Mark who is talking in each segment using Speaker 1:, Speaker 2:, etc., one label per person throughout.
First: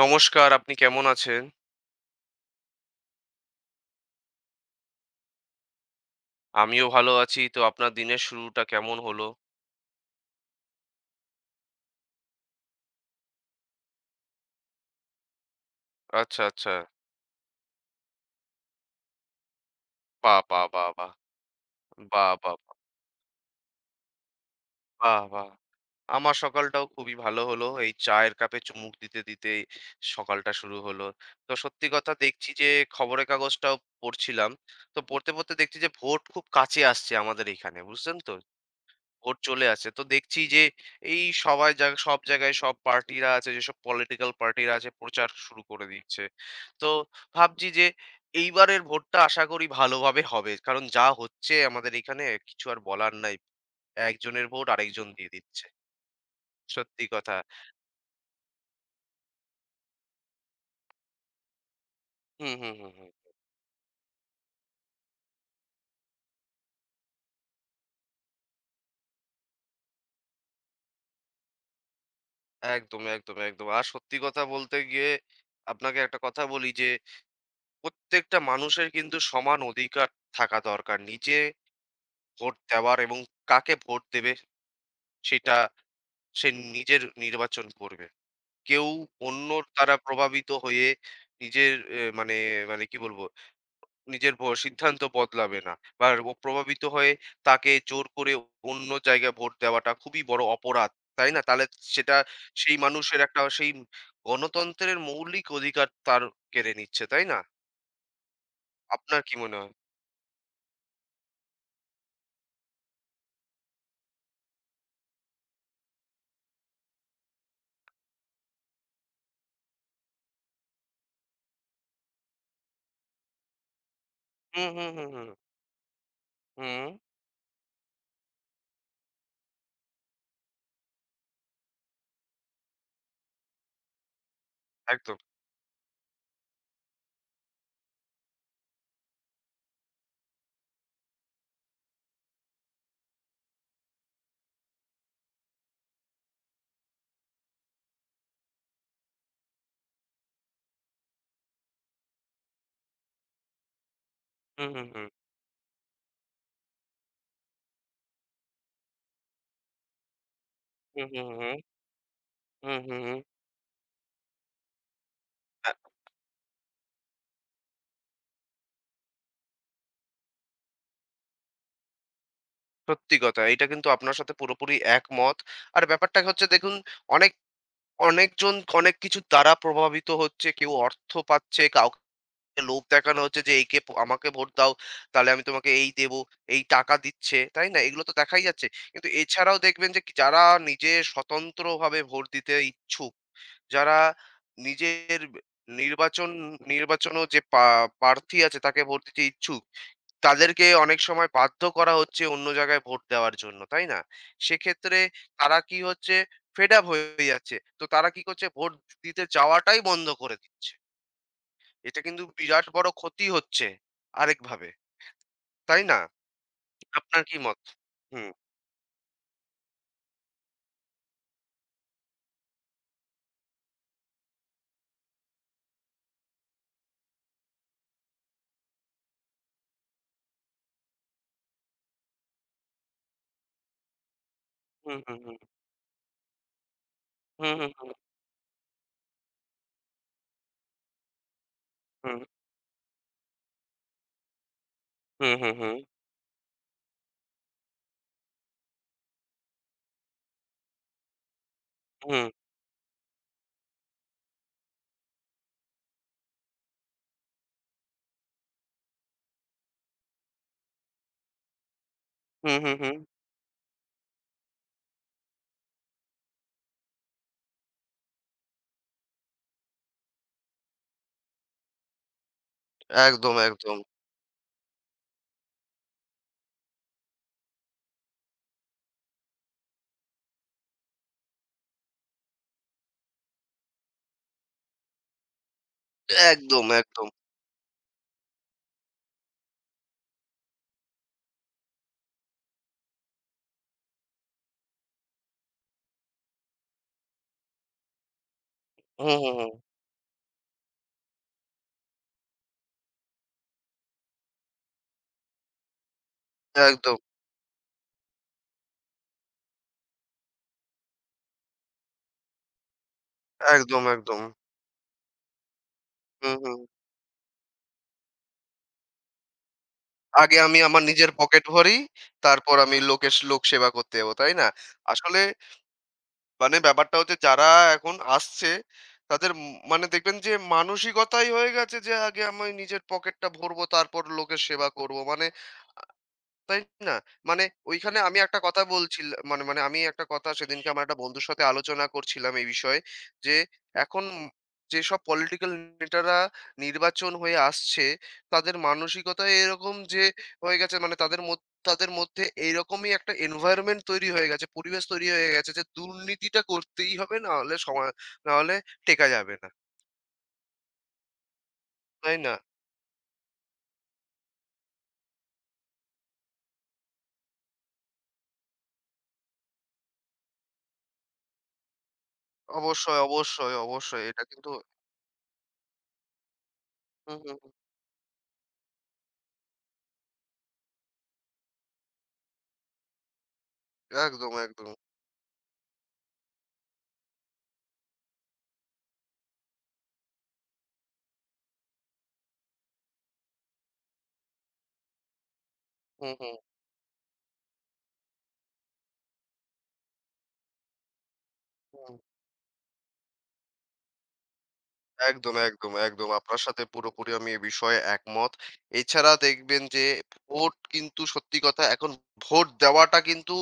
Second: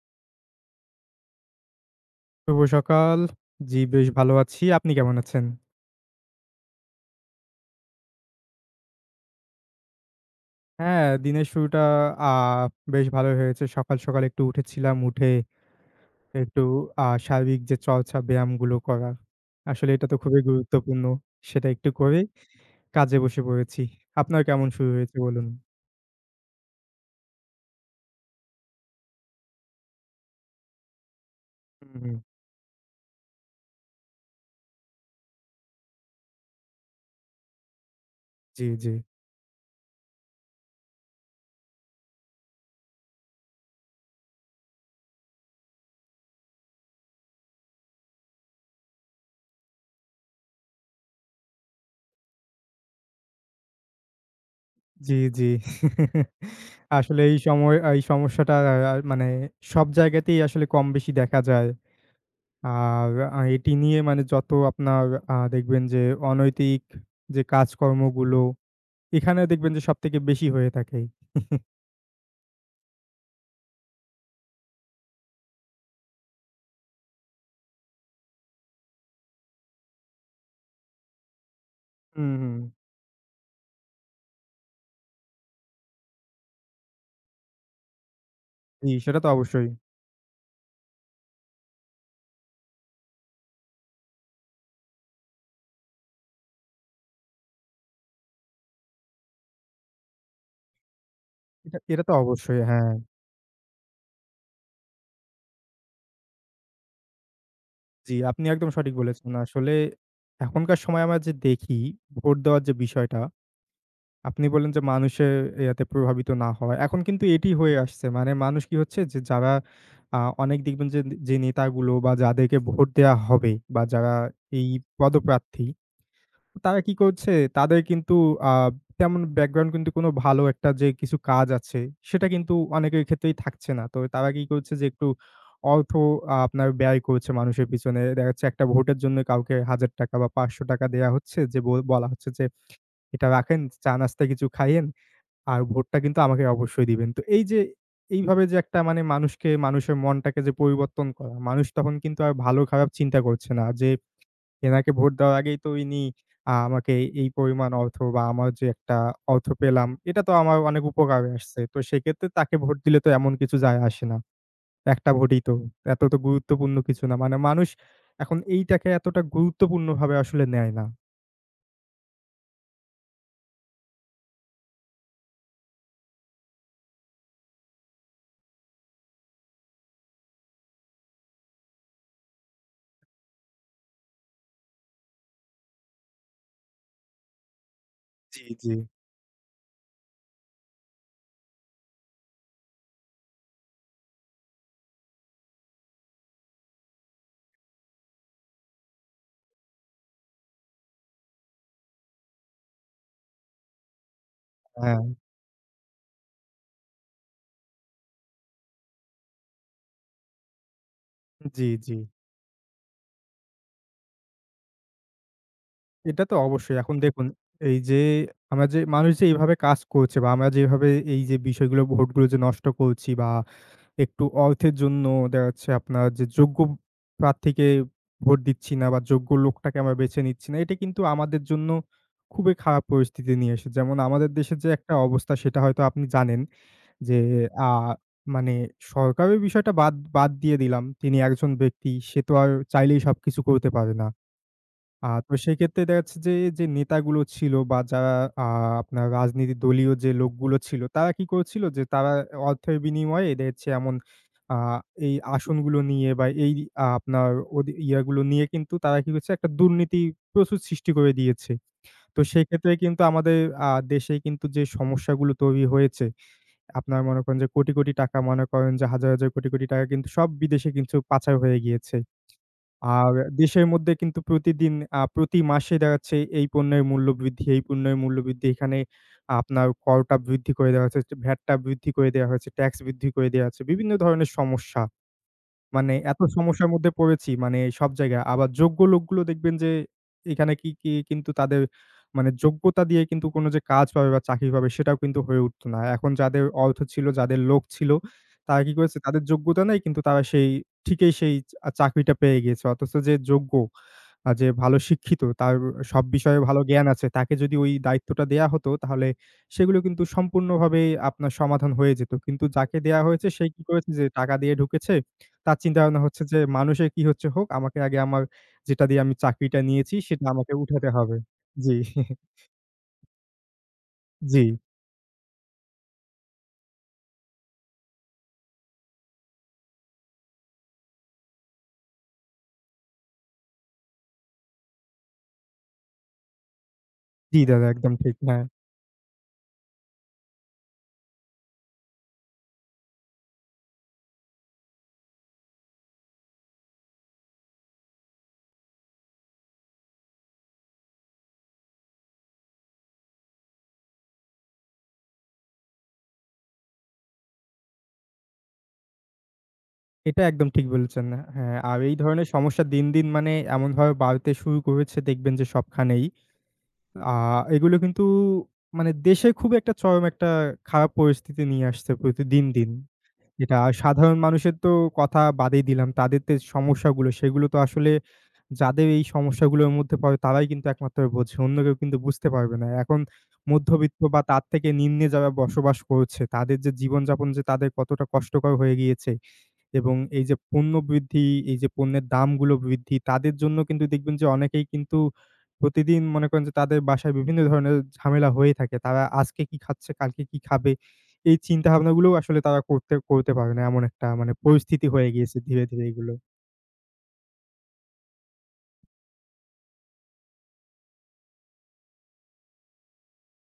Speaker 1: নমস্কার, আপনি কেমন আছেন?
Speaker 2: শুভ সকাল। জি, বেশ ভালো আছি। আপনি কেমন আছেন?
Speaker 1: আমিও ভালো আছি। তো আপনার দিনের শুরুটা কেমন হলো?
Speaker 2: হ্যাঁ, দিনের শুরুটা আ বেশ ভালোই হয়েছে। সকাল, সকাল একটু উঠেছিলাম। উঠে
Speaker 1: আচ্ছা,
Speaker 2: একটু
Speaker 1: আচ্ছা।
Speaker 2: শারীরিক যে চর্চা, ব্যায়ামগুলো করা। আসলে এটা তো
Speaker 1: বাহ!
Speaker 2: খুবই
Speaker 1: বাহ! বাহ!
Speaker 2: গুরুত্বপূর্ণ।
Speaker 1: বাহ!
Speaker 2: সেটা একটু করে
Speaker 1: বাহ! বাহ!
Speaker 2: কাজে বসে পড়েছি। আপনার কেমন শুরু হয়েছে
Speaker 1: বাহ!
Speaker 2: বলুন?
Speaker 1: বাহ! আমার সকালটাও খুবই ভালো হলো। এই চায়ের কাপে চুমুক দিতেই সকালটা শুরু হলো। তো সত্যি
Speaker 2: হুম,
Speaker 1: কথা
Speaker 2: হুম।
Speaker 1: দেখছি যে খবরের কাগজটাও পড়ছিলাম। তো পড়তে, পড়তে দেখছি যে ভোট খুব কাছে আসছে আমাদের এখানে। বুঝলেন তো?
Speaker 2: জি, জি।
Speaker 1: ভোট চলে আসছে। তো দেখছি যে এই সবাই জাগ সব জায়গায় সব পার্টিরা আছে, যেসব পলিটিক্যাল পার্টিরা আছে প্রচার শুরু করে দিচ্ছে। তো ভাবছি যে এইবারের ভোটটা আশা করি ভালোভাবে হবে। কারণ যা হচ্ছে আমাদের এখানে কিছু আর বলার নাই। একজনের ভোট আরেকজন
Speaker 2: জি,
Speaker 1: দিয়ে
Speaker 2: জি।
Speaker 1: দিচ্ছে। সত্যি
Speaker 2: আসলে
Speaker 1: কথা।
Speaker 2: এই সময় এই সমস্যাটা মানে সব জায়গাতেই আসলে কম বেশি দেখা যায়।
Speaker 1: হুম, হুম, হুম, হুম।
Speaker 2: আর এটি নিয়ে মানে যত আপনার দেখবেন যে অনৈতিক যে কাজকর্মগুলো, এখানে দেখবেন যে সবথেকে বেশি হয়ে থাকে।
Speaker 1: একদম, একদম, একদম। আর সত্যি কথা বলতে গিয়ে আপনাকে একটা কথা বলি যে প্রত্যেকটা মানুষের কিন্তু সমান অধিকার থাকা দরকার। নিজে
Speaker 2: হুম,
Speaker 1: ভোট
Speaker 2: হুম।
Speaker 1: দেওয়ার এবং কাকে ভোট দেবে সেটা সে নিজের নির্বাচন করবে। কেউ
Speaker 2: জি, সেটা তো
Speaker 1: অন্যর
Speaker 2: অবশ্যই।
Speaker 1: দ্বারা প্রভাবিত হয়ে নিজের এ মানে মানে কি বলবো? নিজের সিদ্ধান্ত বদলাবে না। বা ও প্রভাবিত হয়ে তাকে জোর করে অন্য জায়গায় ভোট দেওয়াটা খুবই বড় অপরাধ। তাই না? তাহলে
Speaker 2: এটা এটা তো
Speaker 1: সেটা
Speaker 2: অবশ্যই,
Speaker 1: সেই
Speaker 2: হ্যাঁ।
Speaker 1: মানুষের একটা সেই গণতন্ত্রের মৌলিক অধিকার তার কেড়ে নিচ্ছে। তাই না?
Speaker 2: জি, আপনি একদম সঠিক
Speaker 1: আপনার
Speaker 2: বলেছেন।
Speaker 1: কি মনে হয়?
Speaker 2: আসলে এখনকার সময় আমরা যে দেখি, ভোট দেওয়ার যে বিষয়টা, আপনি বললেন যে মানুষের ইয়াতে প্রভাবিত না হওয়া। এখন কিন্তু এটি হয়ে আসছে। মানে মানুষ কি হচ্ছে যে যারা অনেক দেখবেন যে, যে নেতাগুলো বা যাদেরকে ভোট দেয়া হবে বা যারা
Speaker 1: হুম,
Speaker 2: এই
Speaker 1: হুম, হুম, হুম।
Speaker 2: পদপ্রার্থী তারা
Speaker 1: হুম,
Speaker 2: কি করছে? তাদের কিন্তু আ তেমন ব্যাকগ্রাউন্ড কিন্তু কোনো ভালো একটা যে কিছু কাজ আছে, সেটা কিন্তু অনেকের ক্ষেত্রেই থাকছে না। তো তারা কি করছে যে একটু
Speaker 1: একদম।
Speaker 2: অর্থ আপনার ব্যয় করছে মানুষের পিছনে। দেখা যাচ্ছে একটা ভোটের জন্য কাউকে ৳১,০০০ বা ৳৫০০ দেয়া হচ্ছে যে বলা হচ্ছে যে, "এটা রাখেন, চা-নাস্তা কিছু খাইয়েন, আর ভোটটা কিন্তু আমাকে অবশ্যই দিবেন।" তো এই যে এইভাবে যে একটা মানে মানুষকে মানুষের মনটাকে যে পরিবর্তন করা, মানুষ তখন কিন্তু আর ভালো খারাপ চিন্তা করছে না যে
Speaker 1: হুম, হুম,
Speaker 2: এনাকে
Speaker 1: হুম।
Speaker 2: ভোট দেওয়ার আগেই তো ইনি আমাকে এই পরিমাণ অর্থ বা আমার যে একটা অর্থ পেলাম, এটা তো আমার অনেক
Speaker 1: হুম, হুম,
Speaker 2: উপকারে
Speaker 1: হুম।
Speaker 2: আসছে। তো সেক্ষেত্রে তাকে ভোট
Speaker 1: হুম, হুম,
Speaker 2: দিলে তো
Speaker 1: হুম।
Speaker 2: এমন কিছু যায় আসে না। একটা ভোটই তো। এত তো গুরুত্বপূর্ণ কিছু না। মানে মানুষ এখন এইটাকে এতটা গুরুত্বপূর্ণভাবে আসলে নেয় না।
Speaker 1: সত্যি কথা। এইটা কিন্তু আপনার সাথে পুরোপুরি একমত। আর ব্যাপারটা হচ্ছে দেখুন অনেক, অনেকজন অনেক কিছুর দ্বারা প্রভাবিত হচ্ছে। কেউ অর্থ পাচ্ছে, লোভ দেখানো হচ্ছে যে একে প আমাকে ভোট দাও, তাহলে আমি তোমাকে এই দেবো, এই টাকা দিচ্ছে, তাই না? এগুলো তো দেখাই
Speaker 2: জি,
Speaker 1: যাচ্ছে।
Speaker 2: জি।
Speaker 1: কিন্তু এছাড়াও দেখবেন যে যারা নিজে স্বতন্ত্রভাবে ভোট দিতে ইচ্ছুক, যারা নিজের নির্বাচন নির্বাচনেও যে প্রার্থী আছে তাকে ভোট দিতে ইচ্ছুক, তাদেরকে অনেক সময় বাধ্য করা হচ্ছে অন্য জায়গায় ভোট দেওয়ার জন্য, তাই না? সেক্ষেত্রে
Speaker 2: হ্যাঁ,
Speaker 1: তারা কি হচ্ছে ফেড আপ হয়ে যাচ্ছে। তো তারা কি করছে ভোট দিতে যাওয়াটাই বন্ধ করে দিচ্ছে।
Speaker 2: জি, জি।
Speaker 1: এটা কিন্তু বিরাট বড় ক্ষতি হচ্ছে আরেকভাবে। তাই না?
Speaker 2: এটা তো অবশ্যই। এখন
Speaker 1: আপনার
Speaker 2: দেখুন
Speaker 1: কি মত?
Speaker 2: এই যে
Speaker 1: হুম,
Speaker 2: আমরা যে মানুষ যে এইভাবে কাজ করছে বা আমরা যেভাবে এই যে বিষয়গুলো ভোটগুলো যে নষ্ট করছি বা একটু অর্থের জন্য দেখা যাচ্ছে আপনার যে যোগ্য প্রার্থীকে ভোট দিচ্ছি না বা যোগ্য লোকটাকে আমরা বেছে নিচ্ছি না। এটা কিন্তু আমাদের জন্য খুবই খারাপ পরিস্থিতি নিয়ে এসেছে। যেমন আমাদের দেশের যে একটা
Speaker 1: হুম, হুম,
Speaker 2: অবস্থা
Speaker 1: হুম,
Speaker 2: সেটা হয়তো আপনি জানেন যে
Speaker 1: হুম,
Speaker 2: আ
Speaker 1: হুম, হুম,
Speaker 2: মানে সরকারের বিষয়টা বাদ বাদ দিয়ে দিলাম। তিনি একজন ব্যক্তি সে
Speaker 1: হুম,
Speaker 2: তো আর চাইলেই সবকিছু করতে পারে না।
Speaker 1: হুম,
Speaker 2: তো
Speaker 1: হুম, হুম, হুম,
Speaker 2: সেক্ষেত্রে দেখা যাচ্ছে যে, যে নেতাগুলো ছিল বা যারা আ আপনার রাজনীতি দলীয় যে লোকগুলো ছিল, তারা কি করেছিল যে তারা
Speaker 1: হুম।
Speaker 2: অর্থের বিনিময়ে দেখা যাচ্ছে এমন আ এই আসনগুলো নিয়ে বা এই আপনার ওদি ইয়াগুলো নিয়ে কিন্তু তারা কি করছে একটা দুর্নীতি প্রচুর সৃষ্টি করে দিয়েছে। তো সেক্ষেত্রে
Speaker 1: হুম,
Speaker 2: কিন্তু আমাদের দেশে কিন্তু যে সমস্যাগুলো তৈরি হয়েছে, আপনারা মনে করেন যে কোটি, কোটি টাকা মনে করেন যে হাজার, হাজার কোটি, কোটি টাকা কিন্তু সব বিদেশে কিন্তু পাচার হয়ে গিয়েছে। আর
Speaker 1: একদম,
Speaker 2: দেশের
Speaker 1: একদম,
Speaker 2: মধ্যে কিন্তু প্রতিদিন প্রতি মাসে দেখা যাচ্ছে এই পণ্যের মূল্য বৃদ্ধি, এই পণ্যের মূল্য বৃদ্ধি। এখানে আপনার করটা বৃদ্ধি করে দেওয়া হচ্ছে, ভ্যাটটা বৃদ্ধি করে দেওয়া হয়েছে, ট্যাক্স বৃদ্ধি করে দেওয়া হচ্ছে। বিভিন্ন ধরনের সমস্যা। মানে এত
Speaker 1: একদম,
Speaker 2: সমস্যার মধ্যে
Speaker 1: একদম।
Speaker 2: পড়েছি মানে সব জায়গায়। আবার যোগ্য লোকগুলো দেখবেন যে এখানে কি, কি কিন্তু তাদের মানে যোগ্যতা দিয়ে কিন্তু কোনো যে কাজ পাবে বা চাকরি পাবে সেটাও কিন্তু হয়ে উঠত না। এখন যাদের অর্থ ছিল, যাদের লোক ছিল তারা কি করেছে?
Speaker 1: হুম,
Speaker 2: তাদের
Speaker 1: হুম, হুম।
Speaker 2: যোগ্যতা নেই কিন্তু তারা সেই ঠিকই সেই চাকরিটা পেয়ে গিয়েছে। অথচ যে যোগ্য যে ভালো শিক্ষিত, তার সব বিষয়ে ভালো জ্ঞান
Speaker 1: একদম,
Speaker 2: আছে। তাকে যদি ওই দায়িত্বটা দেয়া হতো, তাহলে সেগুলো কিন্তু সম্পূর্ণভাবেই আপনার সমাধান হয়ে যেত। কিন্তু যাকে দেয়া হয়েছে সে কি
Speaker 1: একদম,
Speaker 2: করেছে যে
Speaker 1: একদম।
Speaker 2: টাকা দিয়ে ঢুকেছে। তার চিন্তাভাবনা হচ্ছে
Speaker 1: হুম,
Speaker 2: যে
Speaker 1: হুম।
Speaker 2: মানুষের কি হচ্ছে হোক, আমাকে আগে আমার যেটা দিয়ে আমি চাকরিটা নিয়েছি সেটা
Speaker 1: আগে
Speaker 2: আমাকে
Speaker 1: আমি আমার
Speaker 2: উঠাতে
Speaker 1: নিজের
Speaker 2: হবে।
Speaker 1: পকেট
Speaker 2: জি,
Speaker 1: ভরি, তারপর আমি লোক সেবা করতে যাবো। তাই
Speaker 2: জি,
Speaker 1: না? আসলে মানে ব্যাপারটা হচ্ছে যারা এখন আসছে তাদের ম মানে দেখবেন যে মানসিকতাই হয়ে গেছে যে আগে আমি নিজের পকেটটা ভরবো তারপর লোকের সেবা করব। মানে তাই না?
Speaker 2: জি,
Speaker 1: মানে
Speaker 2: দাদা একদম
Speaker 1: ঐখানে
Speaker 2: ঠিক।
Speaker 1: আমি একটা
Speaker 2: হ্যাঁ,
Speaker 1: কথা বলছিল মানে মানে আমি একটা কথা সেদিনকে আমার একটা বন্ধুর সাথে আলোচনা করছিলাম এই বিষয়ে যে, এখন যেসব পলিটিক্যাল নেতারা নির্বাচন হয়ে আসছে, তাদের মানসিকতা এরকম যে হয়ে গেছে মানে তাদের মধ্যে এইরকমই একটা environment তৈরি হয়ে গেছে, পরিবেশ তৈরি হয়ে গেছে যে দুর্নীতিটা করতেই হবে নাহলে টেকা যাবে না।
Speaker 2: এটা একদম ঠিক বলেছেন। হ্যাঁ, আর এই
Speaker 1: তাই
Speaker 2: ধরনের
Speaker 1: না?
Speaker 2: সমস্যা দিন, দিন মানে এমনভাবে বাড়তে শুরু করেছে দেখবেন যে সবখানেই। আ এগুলো কিন্তু মানে দেশে খুব একটা চরম একটা খারাপ পরিস্থিতি নিয়ে আসছে প্রতি দিন, দিন।
Speaker 1: অবশ্যই, অবশ্যই,
Speaker 2: এটা
Speaker 1: অবশ্যই।
Speaker 2: সাধারণ
Speaker 1: এটা কিন্তু
Speaker 2: মানুষের তো কথা বাদই দিলাম। তাদের সমস্যাগুলো
Speaker 1: হুম, হুম,
Speaker 2: সেগুলো
Speaker 1: হুম।
Speaker 2: তো আসলে যাদের এই সমস্যাগুলোর মধ্যে পড়ে তারাই কিন্তু একমাত্র বোঝে। অন্য কেউ কিন্তু বুঝতে পারবে না। এখন মধ্যবিত্ত বা
Speaker 1: একদম,
Speaker 2: তার থেকে
Speaker 1: একদম।
Speaker 2: নিম্নে যারা বসবাস করছে তাদের যে জীবনযাপন যে তাদের কতটা কষ্টকর হয়ে গিয়েছে এবং এই যে পণ্য বৃদ্ধি, এই যে পণ্যের দামগুলো বৃদ্ধি, তাদের জন্য কিন্তু দেখবেন যে অনেকেই কিন্তু প্রতিদিন
Speaker 1: হুম,
Speaker 2: মনে
Speaker 1: হুম,
Speaker 2: করেন যে তাদের বাসায় বিভিন্ন ধরনের ঝামেলা হয়ে থাকে। তারা আজকে কি খাচ্ছে, কালকে কি খাবে? এই চিন্তা
Speaker 1: হুম।
Speaker 2: ভাবনাগুলোও আসলে তারা করতে করতে পারে না। এমন একটা মানে পরিস্থিতি হয়ে
Speaker 1: একদম,
Speaker 2: গিয়েছে ধীরে,
Speaker 1: একদম,
Speaker 2: ধীরে
Speaker 1: একদম।
Speaker 2: এগুলো।
Speaker 1: আপনার সাথে পুরোপুরি আমি এ বিষয়ে একমত। এছাড়া দেখবেন যে ভোট কিন্তু সত্যি কথা এখন ভোট দেওয়াটা কিন্তু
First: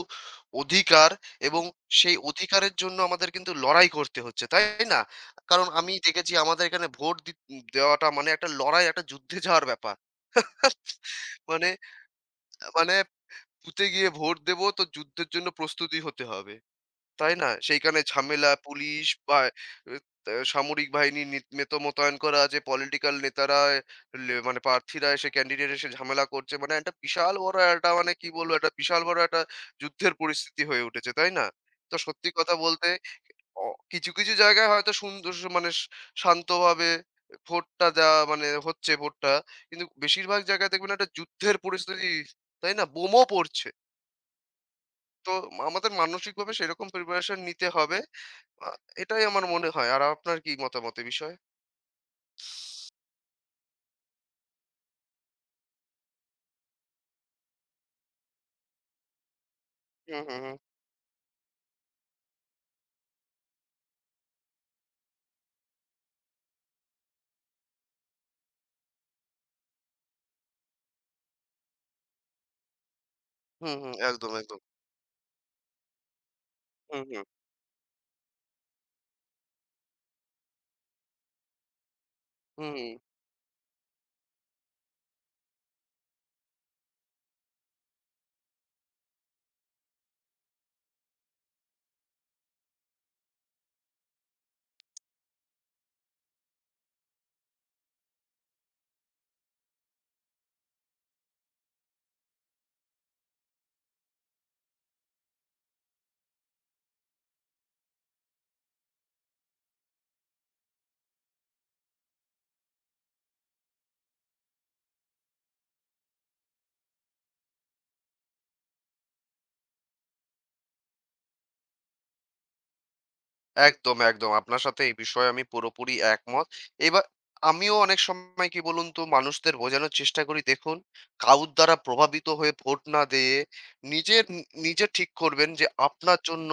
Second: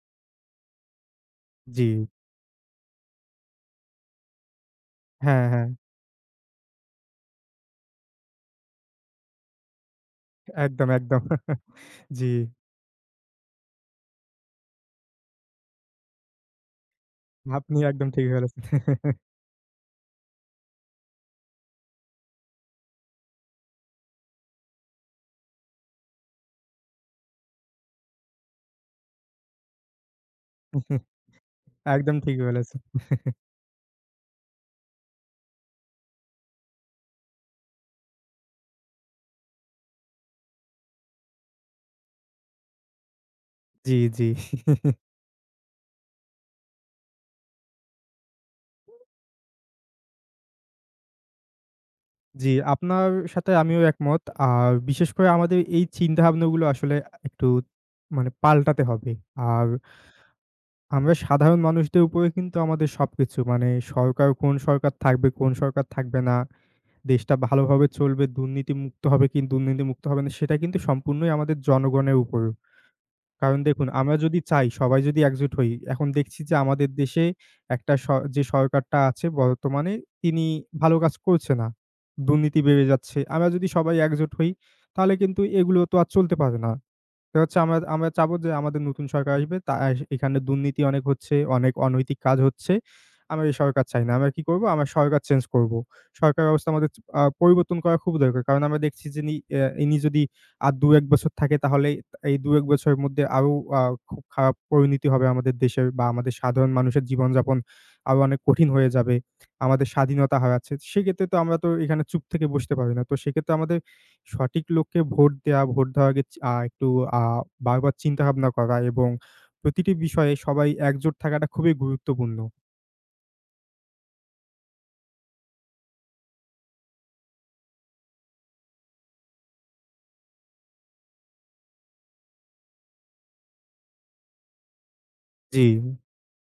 Speaker 1: অধিকার এবং
Speaker 2: জি।
Speaker 1: সেই অধিকারের জন্য আমাদের কিন্তু লড়াই করতে হচ্ছে, তাই না?
Speaker 2: হ্যাঁ,
Speaker 1: কারণ
Speaker 2: হ্যাঁ।
Speaker 1: আমি দেখেছি আমাদের এখানে ভোট দি দেওয়াটা মানে একটা লড়াই, একটা যুদ্ধে যাওয়ার ব্যাপার।
Speaker 2: একদম, একদম।
Speaker 1: মানে
Speaker 2: জি।
Speaker 1: মানে বুথে গিয়ে ভোট দেব তো যুদ্ধের জন্য প্রস্তুতি হতে হবে। তাই না?
Speaker 2: আপনি
Speaker 1: সেইখানে
Speaker 2: একদম ঠিক
Speaker 1: ঝামেলা,
Speaker 2: বলেছেন।
Speaker 1: পুলিশ বা এ তা সামরিক বাহিনী নিত মেতো মোতায়েন করা আছে। পলিটিক্যাল নেতারা লে মানে প্রার্থীরা এসে ক্যান্ডিডেট এসে ঝামেলা করছে। মানে একটা বিশাল বড় একটা মানে কি বলবো? একটা বিশাল বড় একটা যুদ্ধের পরিস্থিতি হয়ে উঠেছে, তাই না? তো
Speaker 2: একদম
Speaker 1: সত্যি
Speaker 2: ঠিক
Speaker 1: কথা
Speaker 2: বলেছেন।
Speaker 1: বলতে অ কিছু, কিছু জায়গায় হয়তো সুন্দর স মানে স শান্তভাবে ভোটটা দেওয়া মানে হচ্ছে ভোটটা। কিন্তু বেশিরভাগ জায়গায় দেখবেন একটা যুদ্ধের পরিস্থিতি, তাই না? বোমও পড়ছে।
Speaker 2: জি, জি।
Speaker 1: তো আমাদের মানসিকভাবে সেরকম প্রিপারেশন নিতে হবে। আ এটাই আমার মনে হয়। আর আপনার কি মতামত এ বিষয়ে?
Speaker 2: জি, আপনার সাথে আমিও একমত। আর বিশেষ করে আমাদের এই চিন্তাভাবনাগুলো আসলে একটু মানে পাল্টাতে হবে। আর
Speaker 1: হুম, হুম, হুম।
Speaker 2: আমরা সাধারণ মানুষদের উপরে কিন্তু আমাদের সবকিছু মানে সরকার কোন সরকার থাকবে, কোন সরকার থাকবে না, দেশটা ভালোভাবে চলবে, দুর্নীতিমুক্ত হবে কি দুর্নীতিমুক্ত হবে না সেটা কিন্তু সম্পূর্ণই আমাদের জনগণের উপর। কারণ
Speaker 1: হুম,
Speaker 2: দেখুন,
Speaker 1: হুম।
Speaker 2: আমরা
Speaker 1: একদম,
Speaker 2: যদি
Speaker 1: একদম।
Speaker 2: চাই সবাই যদি একজোট হই, এখন দেখছি যে আমাদের
Speaker 1: হুম, হুম।
Speaker 2: দেশে একটা যে সরকারটা আছে বর্তমানে তিনি ভালো কাজ করছে না। দুর্নীতি
Speaker 1: হুম,
Speaker 2: বেড়ে
Speaker 1: হুম।
Speaker 2: যাচ্ছে। আমরা যদি সবাই একজোট হই, তাহলে কিন্তু এগুলো তো আর চলতে পারে না। তো হচ্ছে আমরা আমরা চাবো যে আমাদের নতুন সরকার আসবে। তা এস এখানে দুর্নীতি অনেক হচ্ছে, অনেক অনৈতিক কাজ হচ্ছে। আমরা এই সরকার চাই না। আমরা কি করব? আমরা সরকার চেঞ্জ করব। সরকার ব্যবস্থা আমাদের চ আ পরিবর্তন করা খুব দরকার। কারণ আমরা দেখছি যে নি অ্যা ইনি যদি আর ২-১ বছর থাকে তাহলে এই ২-১ বছরের মধ্যে আরো আ খুব খারাপ পরিণতি হবে আমাদের দেশের বা আমাদের সাধারণ মানুষের জীবনযাপন আরো অনেক কঠিন হয়ে যাবে। আমাদের স্বাধীনতা হারাচ্ছে। সেক্ষেত্রে তো আমরা তো এখানে চুপ থেকে বসতে পারি না। তো সেক্ষেত্রে আমাদের সঠিক লোককে ভোট দেয়া, ভোট দেওয়ার আগে চি আ একটু আ বারবার চিন্তাভাবনা করা এবং প্রতিটি বিষয়ে সবাই একজোট থাকাটা খুবই গুরুত্বপূর্ণ।
Speaker 1: একদম, একদম। আপনার সাথে এই বিষয়ে আমি পুরোপুরি একমত। এবার আমিও অনেক সময় কি বলুন তো মানুষদের বোঝানোর চেষ্টা করি, দেখুন কারুর দ্বারা প্রভাবিত হয়ে ভোট না দিয়ে নিজের নি নিজে ঠিক করবেন
Speaker 2: জি,
Speaker 1: যে আপনার জন্য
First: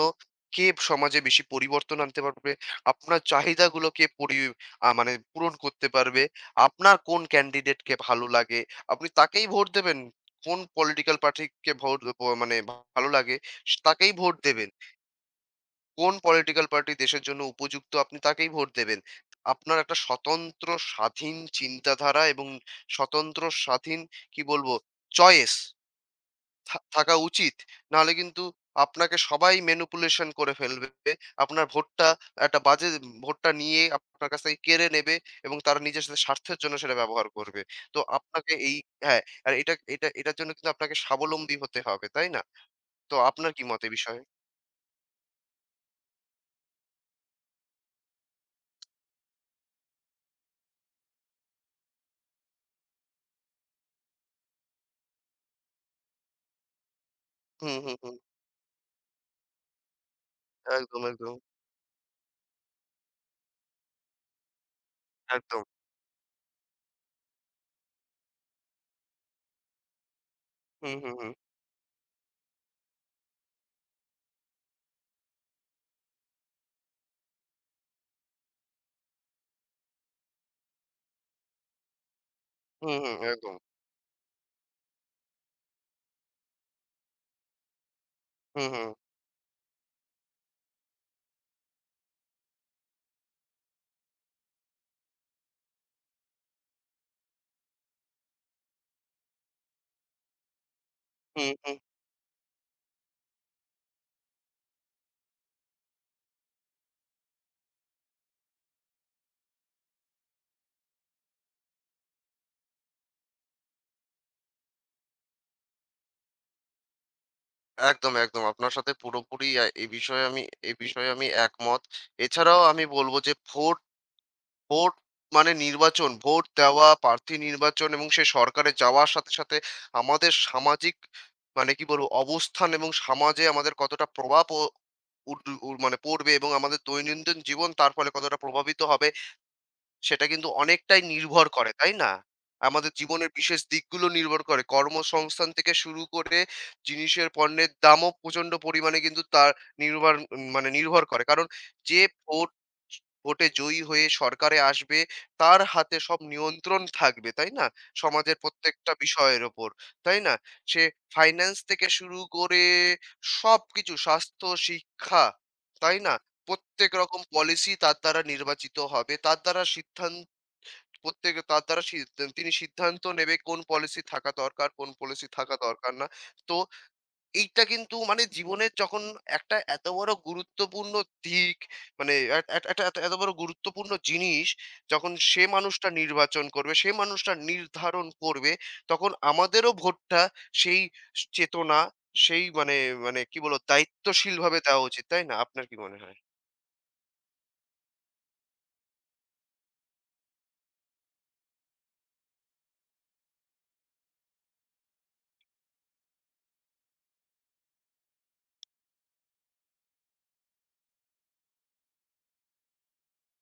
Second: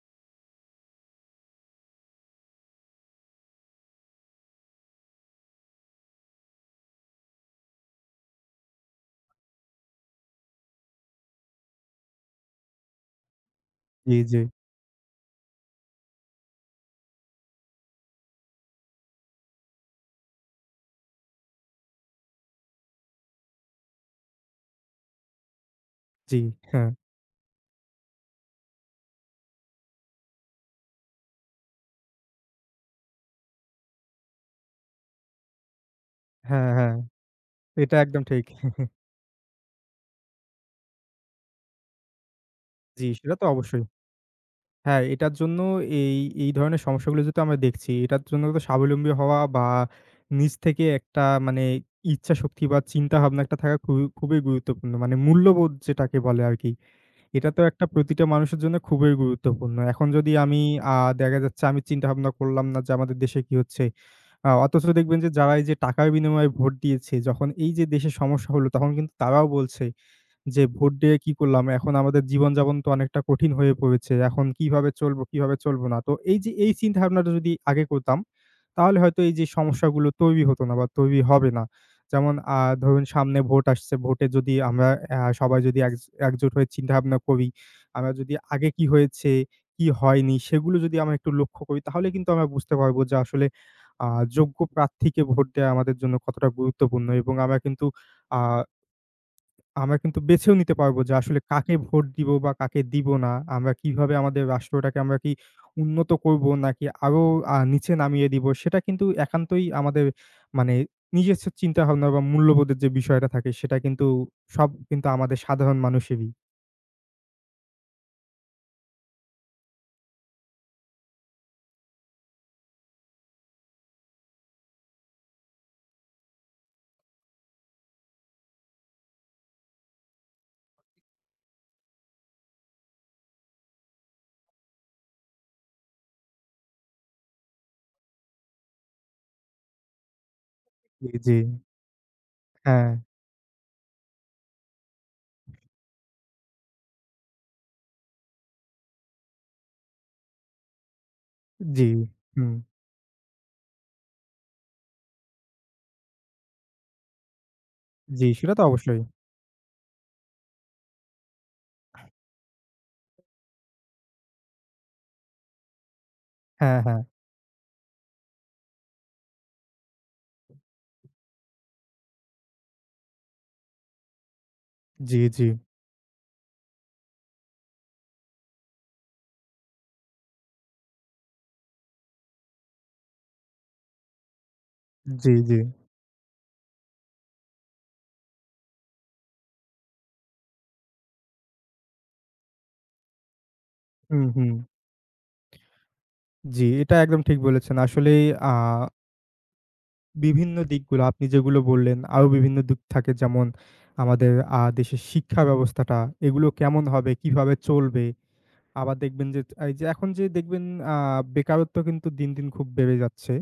Speaker 1: কে সমাজে বেশি পরিবর্তন আনতে পারবে, আপনার চাহিদাগুলো কে পরি আ মানে পূরণ করতে পারবে, আপনার কোন ক্যান্ডিডেটকে ভালো লাগে, আপনি তাকেই ভোট দেবেন। কোন পলিটিক্যাল পার্টিকে ভোট ব মানে ভালো লাগে, তাকেই
Speaker 2: জি,
Speaker 1: ভোট
Speaker 2: জি,
Speaker 1: দেবেন। কোন পলিটিক্যাল পার্টি দেশের জন্য উপযুক্ত আপনি তাকেই ভোট দেবেন। আপনার একটা স্বতন্ত্র স্বাধীন চিন্তাধারা এবং স্বতন্ত্র স্বাধীন কি বলবো চয়েস
Speaker 2: জি। হ্যাঁ,
Speaker 1: থাকা উচিত। নাহলে কিন্তু আপনাকে সবাই ম্যানিপুলেশন করে ফেলবে। আপনার ভোটটা একটা বাজে ভোটটা নিয়ে আপনার কাছ থেকে কেড়ে নেবে এবং তারা নিজেদের স্বার্থের
Speaker 2: হ্যাঁ,
Speaker 1: জন্য
Speaker 2: হ্যাঁ।
Speaker 1: সেটা ব্যবহার করবে।
Speaker 2: এটা
Speaker 1: তো
Speaker 2: একদম ঠিক।
Speaker 1: আপনাকে এই হ্যাঁ, আর এটা এটা এটার জন্য কিন্তু আপনাকে স্বাবলম্বী হতে হবে, তাই না?
Speaker 2: জি,
Speaker 1: তো
Speaker 2: সেটা তো
Speaker 1: আপনার কি মত
Speaker 2: অবশ্যই।
Speaker 1: এ বিষয়ে?
Speaker 2: হ্যাঁ, এটার জন্য এই, এই ধরনের সমস্যাগুলো যেহেতু আমরা দেখছি, এটার জন্য তো স্বাবলম্বী হওয়া বা নিজ থেকে একটা মানে ইচ্ছাশক্তি বা চিন্তাভাবনা একটা থাকা খুবই, খুবই গুরুত্বপূর্ণ। মানে মূল্যবোধ যেটাকে বলে আরকি। এটা তো
Speaker 1: হুম,
Speaker 2: একটা
Speaker 1: হুম, হুম।
Speaker 2: প্রতিটা মানুষের জন্য খুবই গুরুত্বপূর্ণ। এখন যদি আমি আ
Speaker 1: একদম, একদম,
Speaker 2: দেখা যাচ্ছে আমি চিন্তাভাবনা করলাম না যে আমাদের দেশে কি হচ্ছে। অথচ দেখবেন যে যারা
Speaker 1: একদম।
Speaker 2: এই যে টাকার বিনিময়ে ভোট দিয়েছে, যখন এই যে দেশে সমস্যা হলো তখন কিন্তু তারাও বলছে যে ভোট
Speaker 1: হুম, হুম,
Speaker 2: দিয়ে
Speaker 1: হুম।
Speaker 2: কি করলাম? এখন আমাদের জীবনযাপন তো অনেকটা কঠিন হয়ে পড়েছে। এখন কিভাবে চলবো, কিভাবে চলবো না। তো এই যে এই চিন্তাভাবনাটা যদি আগে করতাম, তাহলে হয়তো এই যে সমস্যাগুলো তৈরি হতো না বা তৈরি হবে না। যেমন
Speaker 1: হুম,
Speaker 2: ধরুন
Speaker 1: হুম,
Speaker 2: সামনে
Speaker 1: একদম।
Speaker 2: ভোট আসছে। ভোটে যদি আমরা সবাই যদি একজোট হয়ে চিন্তাভাবনা করি, আমরা যদি
Speaker 1: হুম,
Speaker 2: আগে কি
Speaker 1: হুম,
Speaker 2: হয়েছে, কি হয়নি সেগুলো যদি আমরা একটু লক্ষ্য করি তাহলে কিন্তু আমরা বুঝতে পারবো যে আসলে আ যোগ্য প্রার্থীকে ভোট দেওয়া আমাদের জন্য কতটা গুরুত্বপূর্ণ এবং আ আমরা কিন্তু বেছেও নিতে পারবো যে আসলে
Speaker 1: হুম,
Speaker 2: কাকে
Speaker 1: হুম।
Speaker 2: ভোট দিব বা কাকে দিব না। আমরা কিভাবে আমাদের রাষ্ট্রটাকে আমরা কি উন্নত করব নাকি আরো নিচে নামিয়ে দিব সেটা কিন্তু একান্তই আমাদের মানে নিজস্ব চিন্তাভাবনা বা মূল্যবোধের যে বিষয়টা থাকে সেটা কিন্তু সব কিন্তু আমাদের সাধারণ মানুষেরই।
Speaker 1: একদম, একদম। আপনার সাথে পুরোপুরি এ বিষয়ে আমি একমত। এছাড়াও আমি বলব যে ভোট ভোট মানে নির্বাচন, ভোট দেওয়া, প্রার্থী নির্বাচন এবং সে সরকারে যাওয়ার সাথে, সাথে আমাদের সামাজিক মানে কি বলব অবস্থান এবং সমাজে আমাদের কতটা প্রভাব ও উড উ মানে পড়বে এবং আমাদের দৈনন্দিন জীবন তার ফলে কতটা প্রভাবিত হবে সেটা কিন্তু অনেকটাই
Speaker 2: জি, জি।
Speaker 1: নির্ভর করে, তাই না? আমাদের
Speaker 2: হ্যাঁ,
Speaker 1: জীবনের বিশেষ দিকগুলো নির্ভর করে। কর্মসংস্থান থেকে শুরু করে জিনিসের পণ্যের দামও প্রচন্ড পরিমাণে কিন্তু তার নির্ভর উম, মানে নির্ভর করে। কারণ
Speaker 2: জি,
Speaker 1: যে ভোট
Speaker 2: হুম,
Speaker 1: ভোটে জয়ী হয়ে সরকারে আসবে তার হাতে সব নিয়ন্ত্রণ থাকবে, তাই না?
Speaker 2: জি
Speaker 1: সমাজের
Speaker 2: সেটা তো
Speaker 1: প্রত্যেকটা
Speaker 2: অবশ্যই।
Speaker 1: বিষয়ের ওপর, তাই না? সে ফাইন্যান্স থেকে শুরু করে সবকিছু স্বাস্থ্য, শিক্ষা, তাই না?
Speaker 2: হ্যাঁ,
Speaker 1: প্রত্যেক
Speaker 2: হ্যাঁ,
Speaker 1: রকম পলিসি তার দ্বারা নির্বাচিত হবে। তার দ্বারা সিদ্ধান প্রত্যেক তার দ্বারা সি তিনি সিদ্ধান্ত নেবে কোন পলিসি থাকা দরকার, কোন
Speaker 2: জি,
Speaker 1: পলিসি
Speaker 2: জি,
Speaker 1: থাকা দরকার না। তো এইটা কিন্তু মানে জীবনের যখন একটা এত বড় গুরুত্বপূর্ণ দিক মানে এ এট একটা এত এত বড় গুরুত্বপূর্ণ জিনিস যখন
Speaker 2: জি,
Speaker 1: সে
Speaker 2: জি,
Speaker 1: মানুষটা নির্বাচন করবে, সে মানুষটা নির্ধারণ করবে, তখন আমাদেরও ভোটটা সেই চেতনা, সেই মানে মানে কি বলবো
Speaker 2: হুম, হুম,
Speaker 1: দায়িত্বশীলভাবে দেওয়া উচিত। তাই না? আপনার কি মনে হয়?
Speaker 2: জি এটা একদম ঠিক বলেছেন। আসলেই আ বিভিন্ন দিকগুলো আপনি যেগুলো বললেন, আরো বিভিন্ন দিক থাকে যেমন আমাদের দেশের শিক্ষা ব্যবস্থাটা, এগুলো কেমন হবে, কিভাবে চলবে? আবার দেখবেন যে এই যে এখন যে দেখবেন আ বেকারত্ব কিন্তু দিন, দিন খুব বেড়ে যাচ্ছে।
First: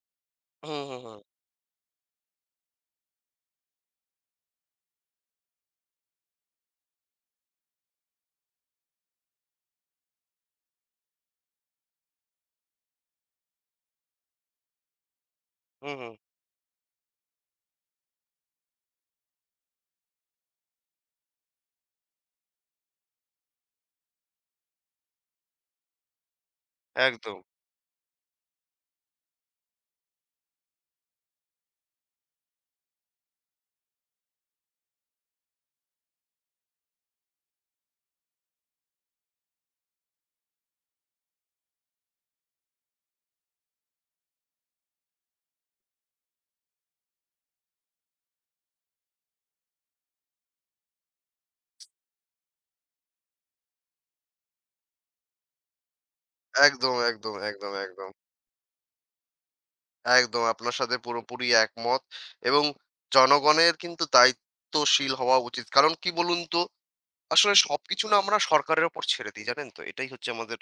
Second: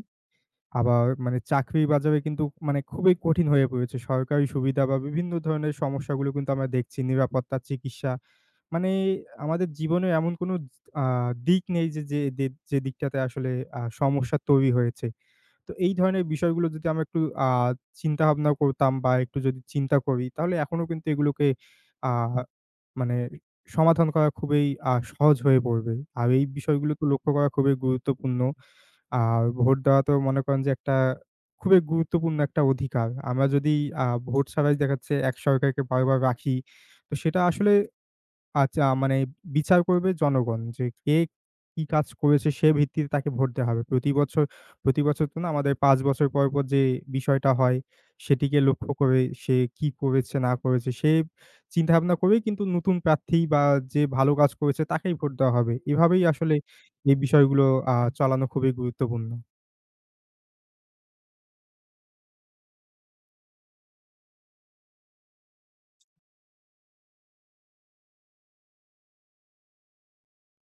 Speaker 1: হুম, হুম,
Speaker 2: আবার
Speaker 1: হুম।
Speaker 2: মানে চাকরির বাজারে কিন্তু মানে খুবই কঠিন হয়ে পড়েছে। সরকারি সুবিধা বা বিভিন্ন ধরনের সমস্যাগুলো কিন্তু আমরা দেখছি। নিরাপত্তা, চিকিৎসা। মানে আমাদের জীবনে এমন কোনো আ দিক নেই যে, যে, যে যে দিকটাতে আসলে সমস্যা তৈরি হয়েছে। তো
Speaker 1: হুম,
Speaker 2: এই
Speaker 1: হুম।
Speaker 2: ধরনের বিষয়গুলো যদি আমরা একটু আ চিন্তাভাবনা করতাম বা একটু যদি চিন্তা করি তাহলে এখনো কিন্তু এগুলোকে আ মানে সমাধান করা খুবই সহজ হয়ে পড়বে। আর এই বিষয়গুলো তো লক্ষ্য
Speaker 1: একদম।
Speaker 2: করা খুবই গুরুত্বপূর্ণ। আর ভোট দেওয়া তো মনে করেন যে একটা খুবই গুরুত্বপূর্ণ একটা অধিকার। আমরা যদি ভোট ছাড়াই দেখা যাচ্ছে এক সরকারকে বারবার রাখি, তো সেটা আসলে আচ্ছা মানে বিচার করবে জনগণ যে কে কি কাজ করেছে সে ভিত্তিতে তাকে ভোট দেওয়া হবে। প্রতি বছর তো না আমাদের ৫ বছর পর, পর যে বিষয়টা হয় সেটিকে লক্ষ্য করে সে কি করেছে না করেছে সে চিন্তাভাবনা করেই কিন্তু নতুন প্রার্থী বা যে ভালো কাজ করেছে তাকেই ভোট দেওয়া হবে। এভাবেই আসলে
Speaker 1: একদম,
Speaker 2: এই
Speaker 1: একদম,
Speaker 2: বিষয়গুলো
Speaker 1: একদম,
Speaker 2: আ
Speaker 1: একদম।
Speaker 2: চালানো খুবই গুরুত্বপূর্ণ।
Speaker 1: একদম আপনার সাথে পুরোপুরি একমত এবং জনগণের কিন্তু দায়িত্বশীল হওয়া উচিত। কারণ কি বলুন তো? আসলে সবকিছু না আমরা সরকারের উপর ছেড়ে দিই, জানেন তো? এটাই হচ্ছে আমাদের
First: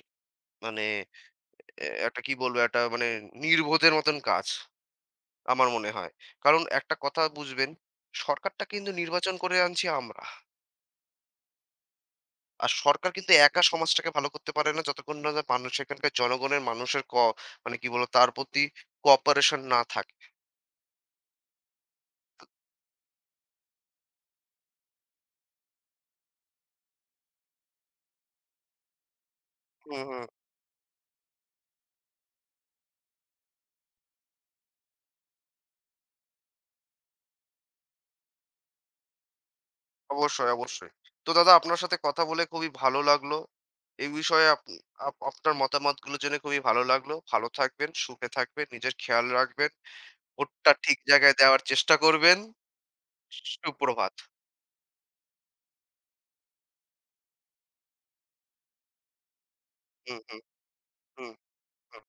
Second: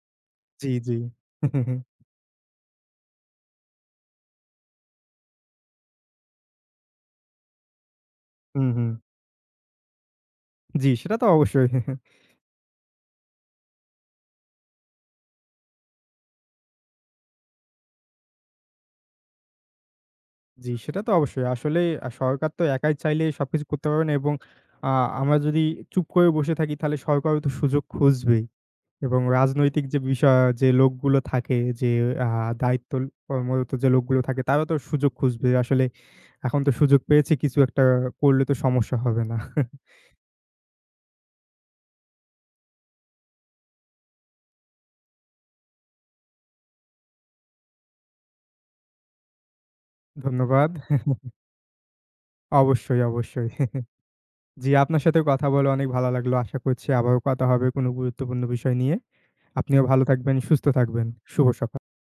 Speaker 2: জি,
Speaker 1: মানে
Speaker 2: জি।
Speaker 1: একটা কি বলবো? একটা মানে নির্বোধের মতন কাজ, আমার মনে হয়। কারণ একটা কথা বুঝবেন, সরকারটা
Speaker 2: হুম,
Speaker 1: কিন্তু
Speaker 2: হুম।
Speaker 1: নির্বাচন করে আনছি আমরা।
Speaker 2: জি, সেটা তো অবশ্যই।
Speaker 1: আর সরকার কিন্তু একা সমাজটাকে ভালো করতে পারে না যতক্ষণ না মানুষ সেখানকার জনগণের মানুষের মানে কি বলবো তার প্রতি কোঅপারেশন না থাকে।
Speaker 2: জি, সেটা তো অবশ্যই। আসলে সরকার তো একাই চাইলে সবকিছু করতে পারবে না এবং আ আমরা যদি চুপ করে বসে থাকি তাহলে সরকারও তো সুযোগ খুঁজবেই এবং রাজনৈতিক যে
Speaker 1: হুম, হুম।
Speaker 2: বিষয় যে লোকগুলো থাকে যে আ দায়িত্ব কর্মরত যে লোকগুলো থাকে তারা তো সুযোগ খুঁজবে। আসলে এখন তো সুযোগ পেয়েছি কিছু একটা করলে তো সমস্যা হবে না।
Speaker 1: অবশ্যই, অবশ্যই। তো দাদা আপনার সাথে কথা বলে খুবই ভালো লাগলো। এই বিষয়ে আপ আপ আপনার মতামতগুলো জেনে খুবই ভালো লাগলো। ভালো থাকবেন, সুখে থাকবেন, নিজের খেয়াল রাখবেন। ভোটটা
Speaker 2: ধন্যবাদ।
Speaker 1: ঠিক জায়গায় দেওয়ার চেষ্টা করবেন।
Speaker 2: অবশ্যই, অবশ্যই।
Speaker 1: সুপ্রভাত।
Speaker 2: জি, আপনার সাথেও কথা বলে অনেক ভালো লাগলো। আশা করছি আবারও কথা হবে কোনো গুরুত্বপূর্ণ বিষয় নিয়ে। আপনিও ভালো
Speaker 1: হুম,
Speaker 2: থাকবেন,
Speaker 1: হুম,
Speaker 2: সুস্থ থাকবেন।
Speaker 1: হুম,
Speaker 2: শুভ সক
Speaker 1: হুম।